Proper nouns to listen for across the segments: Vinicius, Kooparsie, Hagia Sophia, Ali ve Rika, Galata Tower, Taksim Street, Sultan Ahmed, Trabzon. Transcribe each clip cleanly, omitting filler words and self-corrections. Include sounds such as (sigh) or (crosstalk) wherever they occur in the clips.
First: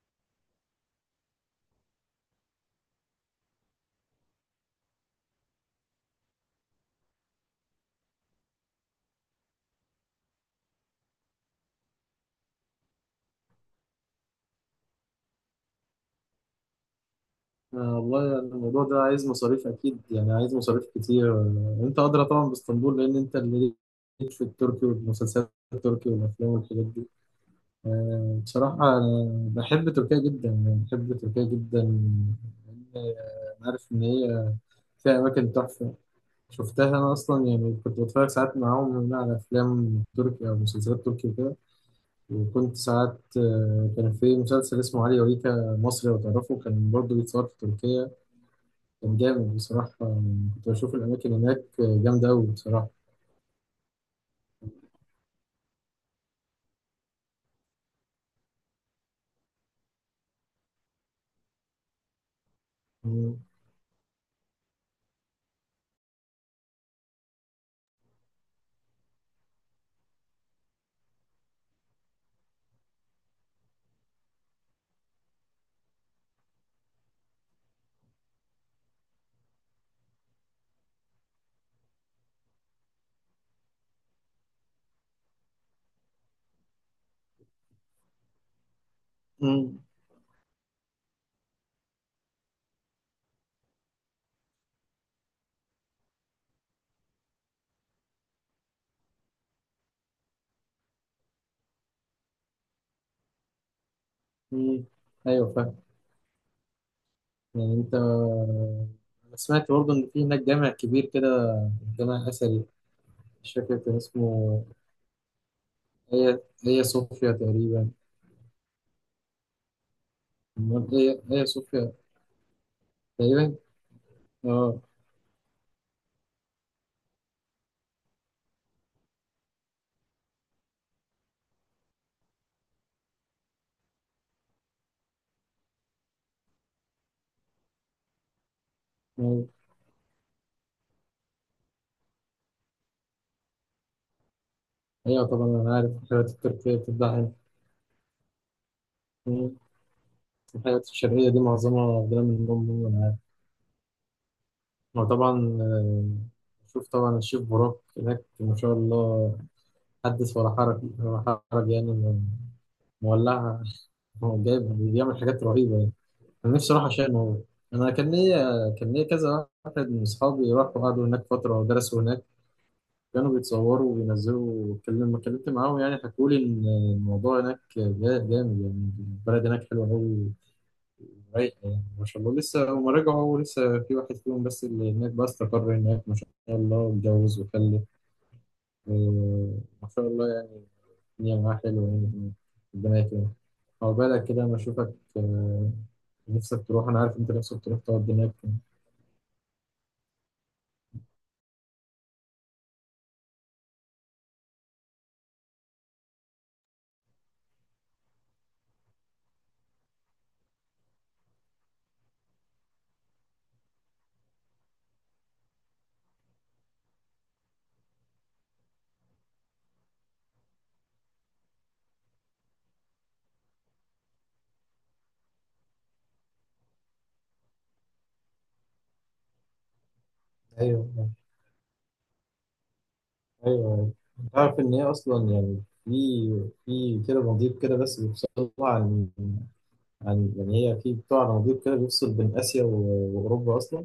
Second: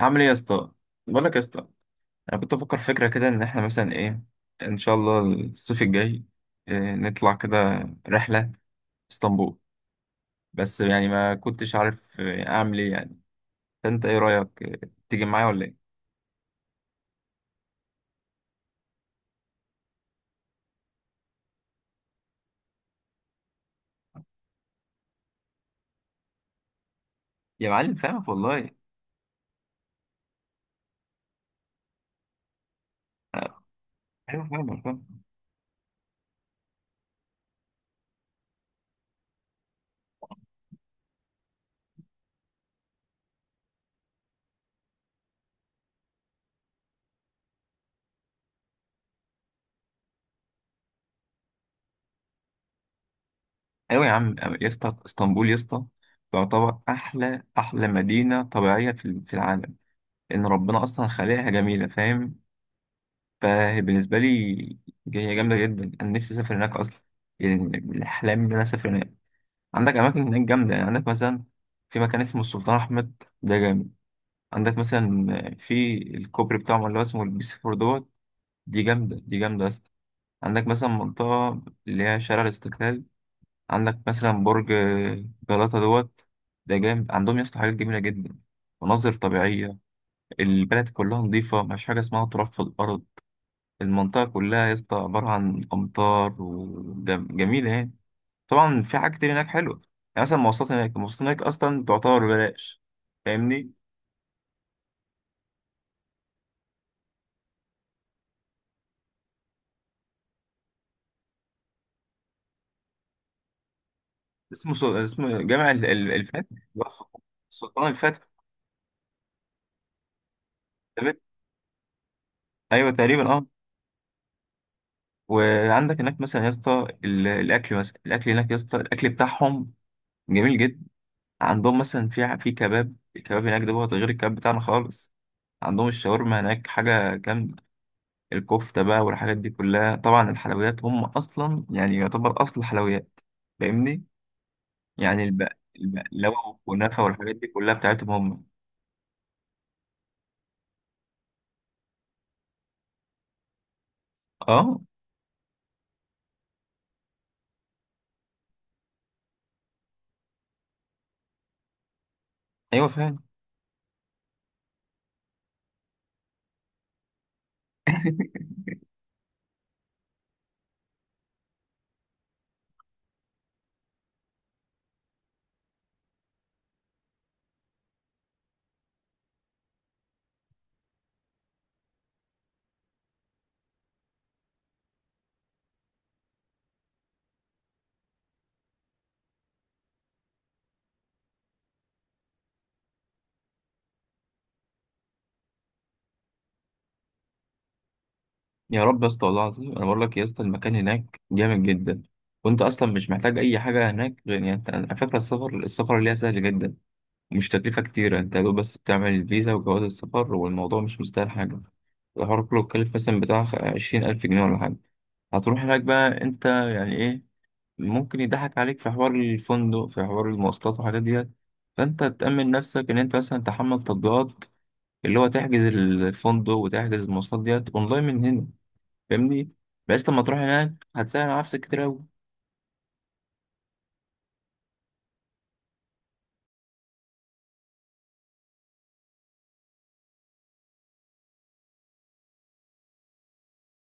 عامل ايه يا اسطى؟ بقول لك يا اسطى، انا كنت بفكر فكره كده ان احنا مثلا ايه، ان شاء الله الصيف الجاي إيه نطلع كده رحله اسطنبول. بس يعني ما كنتش عارف اعمل ايه يعني. فانت ايه رايك، تيجي معايا ولا ايه؟ آه والله، يعني الموضوع ده عايز مصاريف أكيد، يعني عايز مصاريف كتير. أنت أدرى طبعا باسطنبول، لأن أنت اللي ليك في التركي والمسلسلات التركي والأفلام والحاجات دي. يا معلم فاهمك آه والله. بصراحة أنا بحب تركيا جدا، يعني بحب تركيا جدا. لأن أنا- أنا عارف إن ايوه هي فاهمك فاهم. فيها أماكن تحفة، شفتها أنا أصلا. يعني كنت بتفرج ساعات معاهم هنا على أفلام تركي أو مسلسلات تركي وكده، وكنت ساعات كان في مسلسل اسمه علي وريكا مصري، لو تعرفه، كان برضه بيتصور في تركيا. كان جامد بصراحة، كنت بشوف الأماكن هناك جامدة أوي بصراحة. ايوه يا عم. يا اسطى اسطنبول يا اسطى تعتبر احلى احلى مدينه طبيعيه في العالم. ان ربنا اصلا خلقها جميله فاهم. مم. فهي بالنسبة لي هي جامدة جدا، أنا نفسي أسافر هناك أصلا. يعني من الأحلام إن أنا أسافر هناك. عندك أماكن هناك جامدة، يعني عندك مثلا في مكان اسمه السلطان أحمد، ده جامد. عندك مثلا في الكوبري بتاعهم اللي هو اسمه البيس فور دوت، دي جامدة، دي جامدة أصلا. عندك مثلا منطقة اللي هي شارع الاستقلال. عندك مثلا برج جلاتا دوت، ده جامد. عندهم يا اسطى حاجات جميلة جدا، مناظر طبيعية. مم. البلد كلها نظيفة، مفيش حاجة اسمها تراب في الأرض. المنطقة كلها يا اسطى عبارة عن أمطار وجميلة يعني. طبعا في حاجات كتير هناك حلوة، يعني مثلا مواصلات هناك، المواصلات هناك أصلا تعتبر ببلاش. فاهمني. مم. أيوة فاهم. يعني أنا سمعت برضه إن في هناك جامع كبير كده، جامع أثري، مش فاكر كان اسمه. اسمه جامع هي الفاتح اللي هي هو سلطان، صوفيا سلطان تقريبا. الفاتح. أمال تمام؟ هي هي صوفيا. أيوه تقريبا أه. تقريبا، أه. وعندك هناك مثلا يا اسطى الأكل، مثلا الأكل هناك يا اسطى، الأكل بتاعهم جميل جدا. عندهم مثلا في كباب، الكباب هناك ده غير الكباب بتاعنا خالص. عندهم الشاورما هناك حاجة جامدة. الكفتة بقى والحاجات أيوة. دي كلها، طبعا الحلويات هم أصلا يعني يعتبر أصل الحلويات. فاهمني. يعني أيوة طبعا، الب- أنا عارف الحاجات البقلاوة التركية والكنافة بتتباع هنا. والحاجات دي كلها بتاعتهم هم. مم. الحاجات الشرقية دي معظمها واخدها من أم، أنا عارف. اه، وطبعا، آه، شوف طبعا الشيف براك هناك ما شاء الله، حدث ولا حرج، ولا حرج. يعني إنه أيوة فعلا. مولعها، هو جايبها، بيعمل حاجات رهيبة يعني. أنا نفسي أروح عشان هو. أنا كان ليا كذا واحد من أصحابي راحوا قعدوا هناك فترة ودرسوا هناك، كانوا بيتصوروا وبينزلوا. لما اتكلمت معاهم يعني حكوا لي إن الموضوع هناك جامد، يعني البلد هناك حلوة أوي، رايقة. يعني ما شاء الله لسه هما رجعوا، لسه في واحد فيهم بس اللي هناك بقى، استقر هناك ما شاء الله، اتجوز وخلف. آه، ما شاء الله، الدنيا معاه حلوة يعني هناك. ربنا يكرمك. هو بالك كده لما أشوفك نفسك تروح، أنا عارف أنت نفسك تروح تقعد هناك. يا رب يا اسطى، والله العظيم أنا بقول لك يا اسطى المكان هناك جامد جدا. وأنت أصلا مش محتاج أي حاجة هناك، غير يعني أنت على فكرة السفر، اللي هي سهل جدا. مش تكلفة كتيرة، أنت يا دوب بس بتعمل الفيزا وجواز السفر، والموضوع مش مستاهل حاجة. الحوار كله اتكلف مثلا بتاع 20,000 جنيه ولا حاجة. هتروح هناك بقى أنت يعني إيه، ممكن يضحك عليك في حوار الفندق، في حوار المواصلات والحاجات ديت. فانت تأمن نفسك ان انت مثلا تحمل تطبيقات اللي هو تحجز الفندق وتحجز المواصلات ديت اونلاين من هنا. فاهمني. بس لما تروح هناك ايوه. هتسهل على نفسك كتير قوي. أيوه، تعرف إن هي أصلا يعني في كده مضيق كده، بس بيفصل عن يعني، هي في بتاع مضيق كده بيفصل بين آسيا وأوروبا أصلا،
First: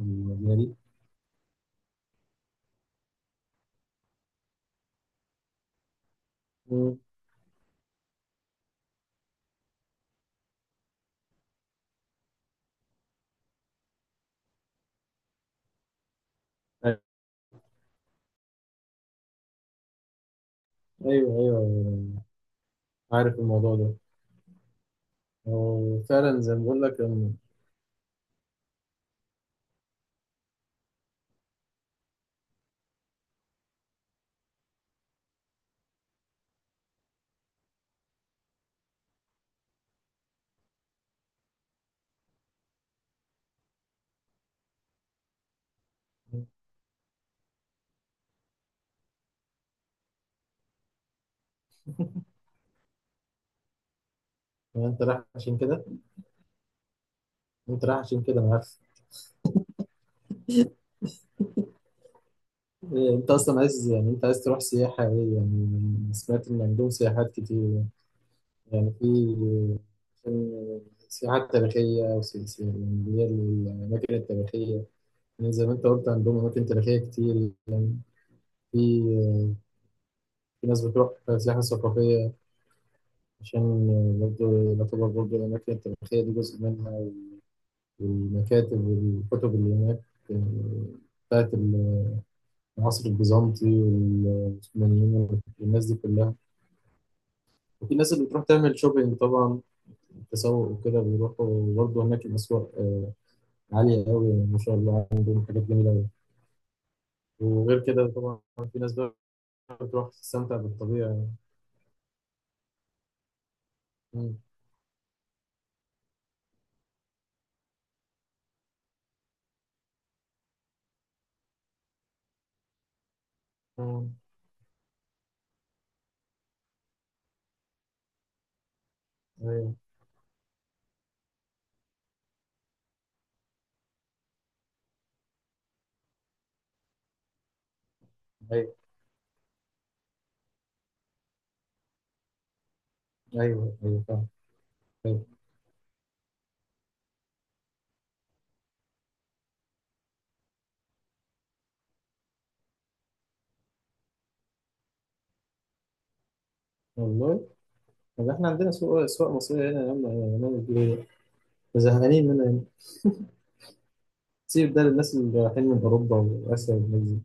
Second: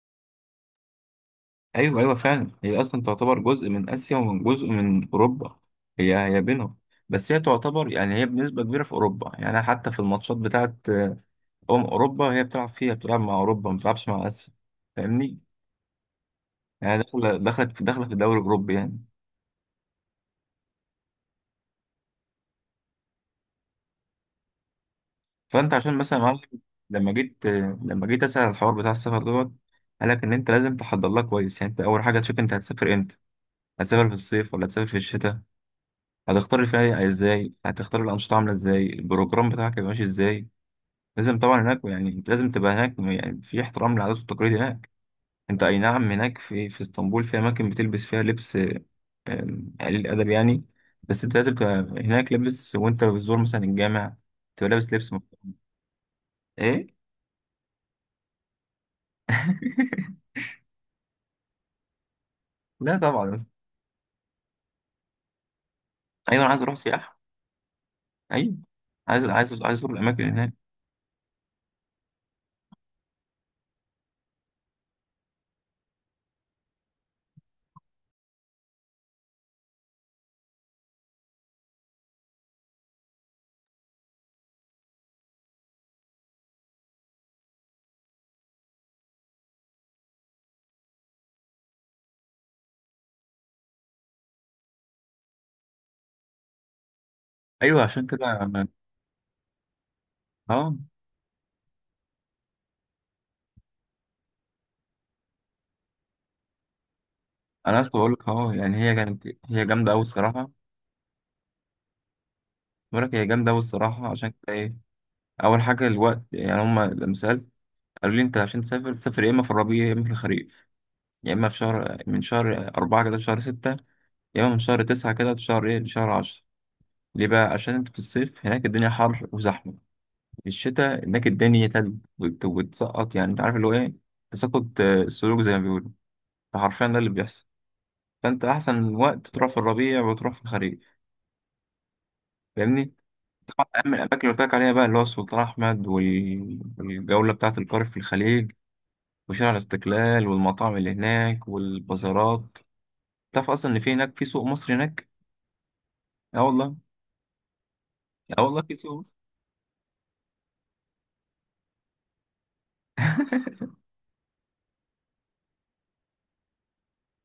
المدينة دي. ايوه، ايوه فعلا هي اصلا تعتبر جزء من اسيا ومن جزء من اوروبا، هي هي بينهم. مم. بس هي تعتبر يعني هي بنسبة كبيرة في اوروبا. يعني حتى في الماتشات بتاعت اوروبا، هي بتلعب فيها، بتلعب مع اوروبا ما بتلعبش مع اسيا. فاهمني. يعني أيوه. داخله في الدوري الاوروبي يعني. أيوه أيوة، عارف الموضوع ده. فانت عشان هو مثلا يا معلم، فعلا زي ما بقول لك لما جيت لما جيت اسال على الحوار بتاع السفر دوت، قال لك ان انت لازم تحضر لها كويس. يعني انت اول حاجه تشوف انت هتسافر امتى، هتسافر في الصيف ولا هتسافر في الشتاء، هتختار الفنادق ازاي، هتختار الانشطه عامله ازاي، البروجرام بتاعك هيبقى ماشي ازاي. لازم طبعا هناك يعني انت لازم تبقى هناك يعني في احترام للعادات والتقاليد هناك. انت اي نعم هناك في اسطنبول في اماكن بتلبس فيها لبس قليل الادب يعني، بس انت لازم تبقى هناك لابس، وانت بتزور مثلا الجامع تبقى إن لابس أنت لبس. رايح عشان كده. ايه؟ أنت رايح عشان كده، أنا عارف. (laughs) لا انت طبعا. اصلا عايز، يعني انت عايز تروح سياحة ايه يعني؟ ايوه سمعت انا عايز ان اروح عندهم سياحه، سياحات كتير. ايوه يعني في عايز، عايز اروح الاماكن كان هناك. سياحات تاريخية، يعني اللي هي الأماكن التاريخية. يعني زي ما انت قلت، عندهم أماكن تاريخية كتير. في في ناس بتروح سياحة ثقافية، عشان برضه يعتبر برضه الأماكن التاريخية دي جزء منها، والمكاتب والكتب اللي هناك آه، بتاعت العصر البيزنطي والعثمانيين والناس دي كلها. ايوه وفي عشان ناس اللي كده بتروح انا، تعمل شوبينج طبعا، تسوق اه وكده، بيروحوا برضه هناك الأسواق عالية قوي ما شاء الله، عندهم حاجات جميلة قوي. انا وغير اصلا كده بقول لك طبعا اهو، يعني في ناس هي بقى كانت هي جامده قوي بتروح الصراحه. تستمتع بالطبيعة. بقول لك هي جامده قوي الصراحه، عشان مم. كده ايه اول حاجه الوقت، يعني هم لما سالت قالوا لي انت عشان تسافر، تسافر يا اما في الربيع يا اما في الخريف، يا اما في شهر، من شهر 4 كده لشهر ستة، مم. يا اما من شهر 9 كده لشهر عشرة. ليه بقى؟ عشان انت في الصيف هناك الدنيا حر وزحمه، أيوه. في الشتاء هناك الدنيا تلج وتسقط، يعني انت عارف اللي هو ايه، تساقط السلوك زي ما بيقولوا. فحرفيا ده اللي بيحصل. فانت أيوه. احسن وقت تروح في الربيع وتروح في الخريف. فاهمني. طبعا أيوه اهم أيوه الاماكن فاهم. اللي قلت لك عليها بقى، اللي هو أيوه. السلطان احمد والجوله بتاعه القارب في الخليج، وشارع الاستقلال، والمطاعم اللي هناك، والبازارات. تعرف اصلا ان في هناك في سوق مصري هناك؟ اه والله. والله، طب اه احنا والله عندنا في سوق سوق، مصري. أسواق مصرية هنا يا عم، هنعمل فيها إيه؟ زهقانين منها هنا. (laughs) سيب ده للناس اللي رايحين من أوروبا وآسيا والناس دي.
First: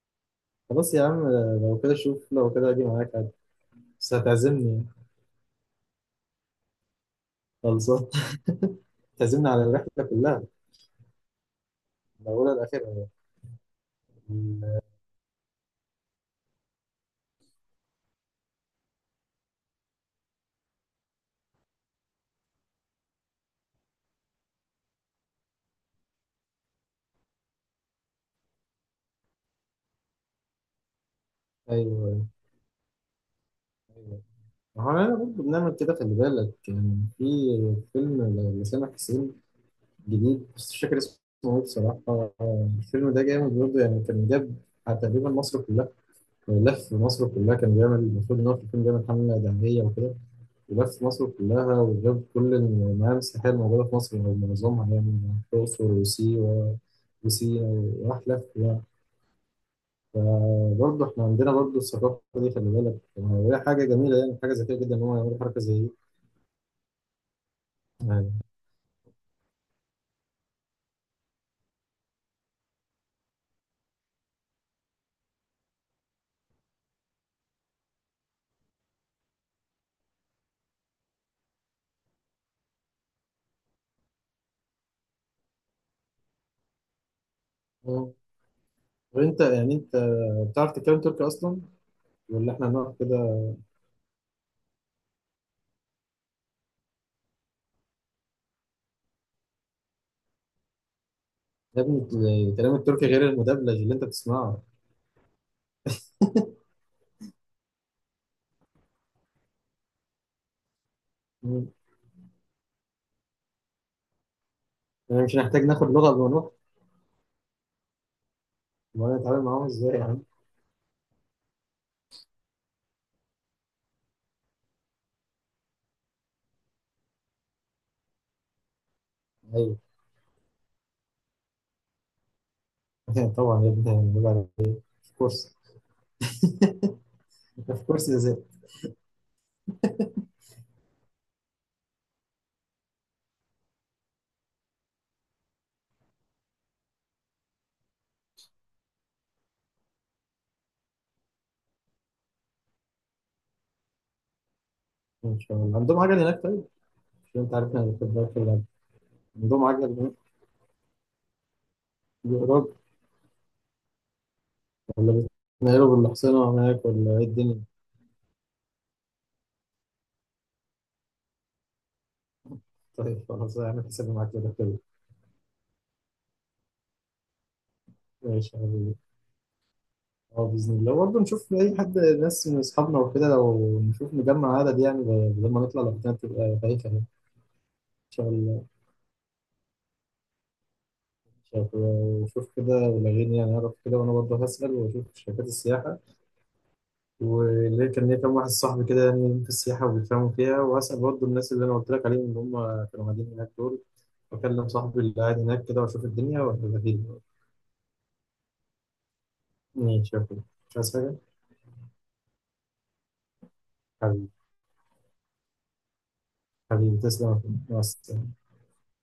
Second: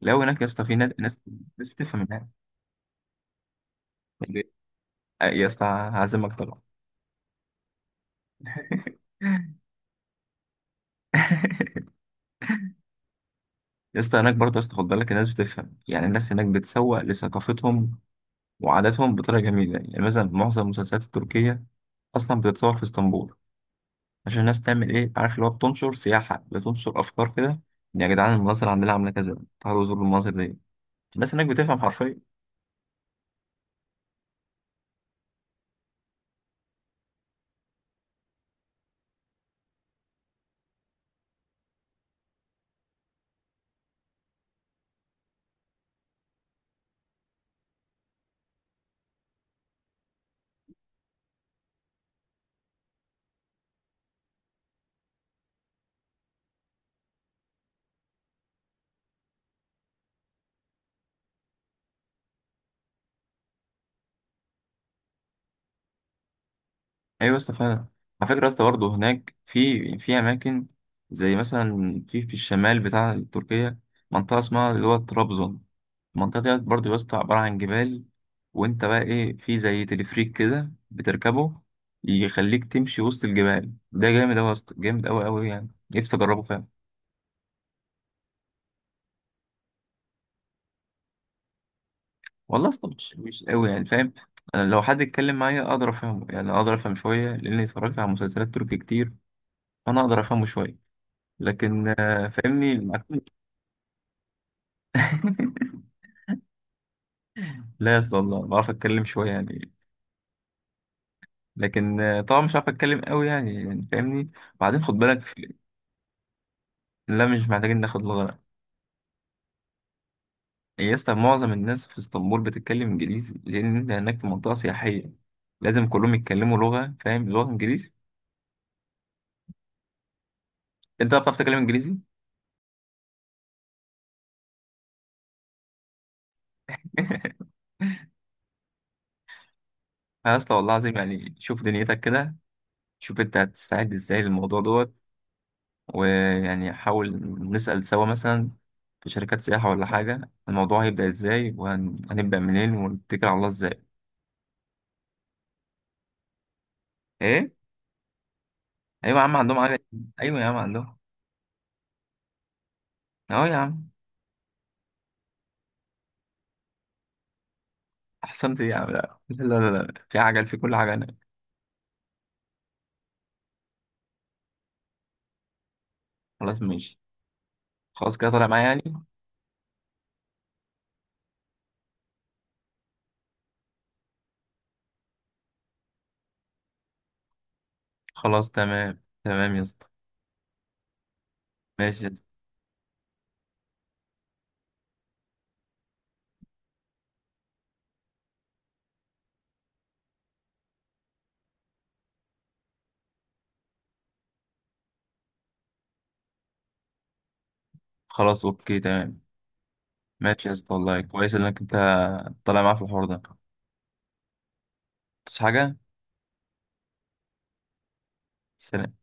لو هناك يا اسطى في ناس خلاص يا ناس عم، ناس لو كده بتفهم هناك. شوف، لو كده أجي معاك عادي. بس هتعزمني يعني. يا اسطى هعزمك طبعا. خلصان. (laughs) تعزمني على (laughs) الرحلة كلها، الأولى الأخيرة. يا اسطى هناك برضه يا اسطى، ال- خد بالك الناس بتفهم، يعني الناس هناك بتسوق لثقافتهم وعاداتهم بطريقة جميلة. يعني مثلا معظم المسلسلات التركية أصلا بتتصور في اسطنبول، عشان الناس تعمل إيه عارف اللي هو، بتنشر سياحة، بتنشر أفكار كده، إن يا جدعان المناظر عندنا عاملة كذا، تعالوا زوروا المناظر دي. الناس هناك بتفهم حرفيا. أيوه. أيوه، ما هو أنا برضه بنعمل كده، خلي بالك يعني. في فيلم لسامح حسين جديد، بس مش فاكر اسمه إيه بصراحة. الفيلم ده جامد برضه يعني، كان جاب تقريبا مصر كلها، لف مصر كلها. كان بيعمل، المفروض إن هو في الفيلم بيعمل حملة دعمية وكده، ولف مصر كلها وجاب كل المعالم السياحية الموجودة في مصر، أو معظمها يعني. الأقصر وسيوة وسينا، وراح لف يعني. برضه احنا عندنا برضه الثقافة دي، خلي بالك يعني، وهي حاجة جميلة، يعني حاجة ذكية جدا إن هم يعملوا حركة زي دي ايوه يا اسطى فعلا. على يعني. فكره يا اسطى برضه هناك في، في اماكن زي مثلا في الشمال بتاع تركيا منطقه اسمها اللي هو طرابزون. المنطقه ديت برضه يا اسطى عباره عن جبال، وانت بقى ايه في زي تلفريك كده بتركبه، يخليك تمشي وسط الجبال. ده جامد اوي يا اسطى، جامد اوي اوي، يعني نفسي اجربه فعلا. آه. وأنت يعني، أنت بتعرف تتكلم تركي أصلا، ولا والله احنا يا اسطى هنقعد مش كده؟ مش اوي يعني فاهم. انا لو حد اتكلم معايا اقدر افهمه، يعني اقدر افهم شويه لاني اتفرجت على مسلسلات تركي كتير، فانا اقدر افهمه شويه. يا لكن ابني آه، كلام فاهمني. التركي غير المدبلج اللي أنت بتسمعه. لا يا اسطى والله بعرف اتكلم شويه يعني. مم. لكن طبعا مش عارف اتكلم قوي يعني، يعني فاهمني. وبعدين خد بالك يعني مش في... هنحتاج ناخد لغة قبل ما نروح، لا مش محتاجين ناخد لغه. ولا نتعامل معاهم إزاي يا عم؟ يا اسطى معظم الناس في اسطنبول بتتكلم انجليزي، لان انت هناك في منطقه سياحيه لازم كلهم يتكلموا لغه، فاهم، لغه انجليزي. أيوه. انت بقى بتعرف تتكلم انجليزي؟ (laughs) طبعا يا ابني، هنبقى في كورس. (laughs) (laughs) في كورس إزاي؟ يا اسطى والله العظيم، يعني شوف دنيتك كده، شوف انت هتستعد ازاي للموضوع دوت. ويعني حاول نسأل سوا مثلا في شركات سياحة ولا حاجة، الموضوع هيبدأ ازاي وهنبدأ منين ونتكل على الله ازاي. إن شاء الله عندهم عجل هناك طيب؟ مش ايه؟ أنت عارف إحنا هناخد بالك ولا؟ ايوه يا عم عندهم عندهم عجل. عجل هناك، ايوه يا عم عندهم. بيقرب؟ اهو يا عم. ولا بيتنقلوا بالحصينة هناك، ولا إيه الدنيا؟ احسنت إيه يا عم، لا لا لا لا، في عجل في كل حاجه هناك. طيب خلاص، هعمل حسابي معاك كده كده. خلاص ماشي. خلاص كده طالع ماشي يا معايا حبيبي. يعني. اه باذن الله، برضه نشوف اي حد، ناس من اصحابنا وكده، لو نشوف نجمع عدد يعني، لما نطلع لوحدنا تبقى بايخه. يعني ان شاء خلاص الله. تمام تمام يا اسطى. ماشي يا اسطى. وشوف كده ولغيني، يعني اعرف كده، وانا برضه هسأل واشوف شركات السياحه. واللي كان ليا كام واحد صاحبي كده، يعني في السياحه وبيفهموا فيها، وهسأل برضه الناس اللي انا قلت لك عليهم، اللي هم كانوا قاعدين هناك دول، واكلم صاحبي اللي قاعد هناك كده، واشوف الدنيا وهبقى فيه. خلاص اوكي تمام. ماشي يا أخوي. ماشي يا اسطى، مش عايز والله حاجه كويس انك انت طالع معايا في الحوار ده. حبيبي. بس حاجه. حبيبي تسلم يا أخوي. مع السلامه. سلام.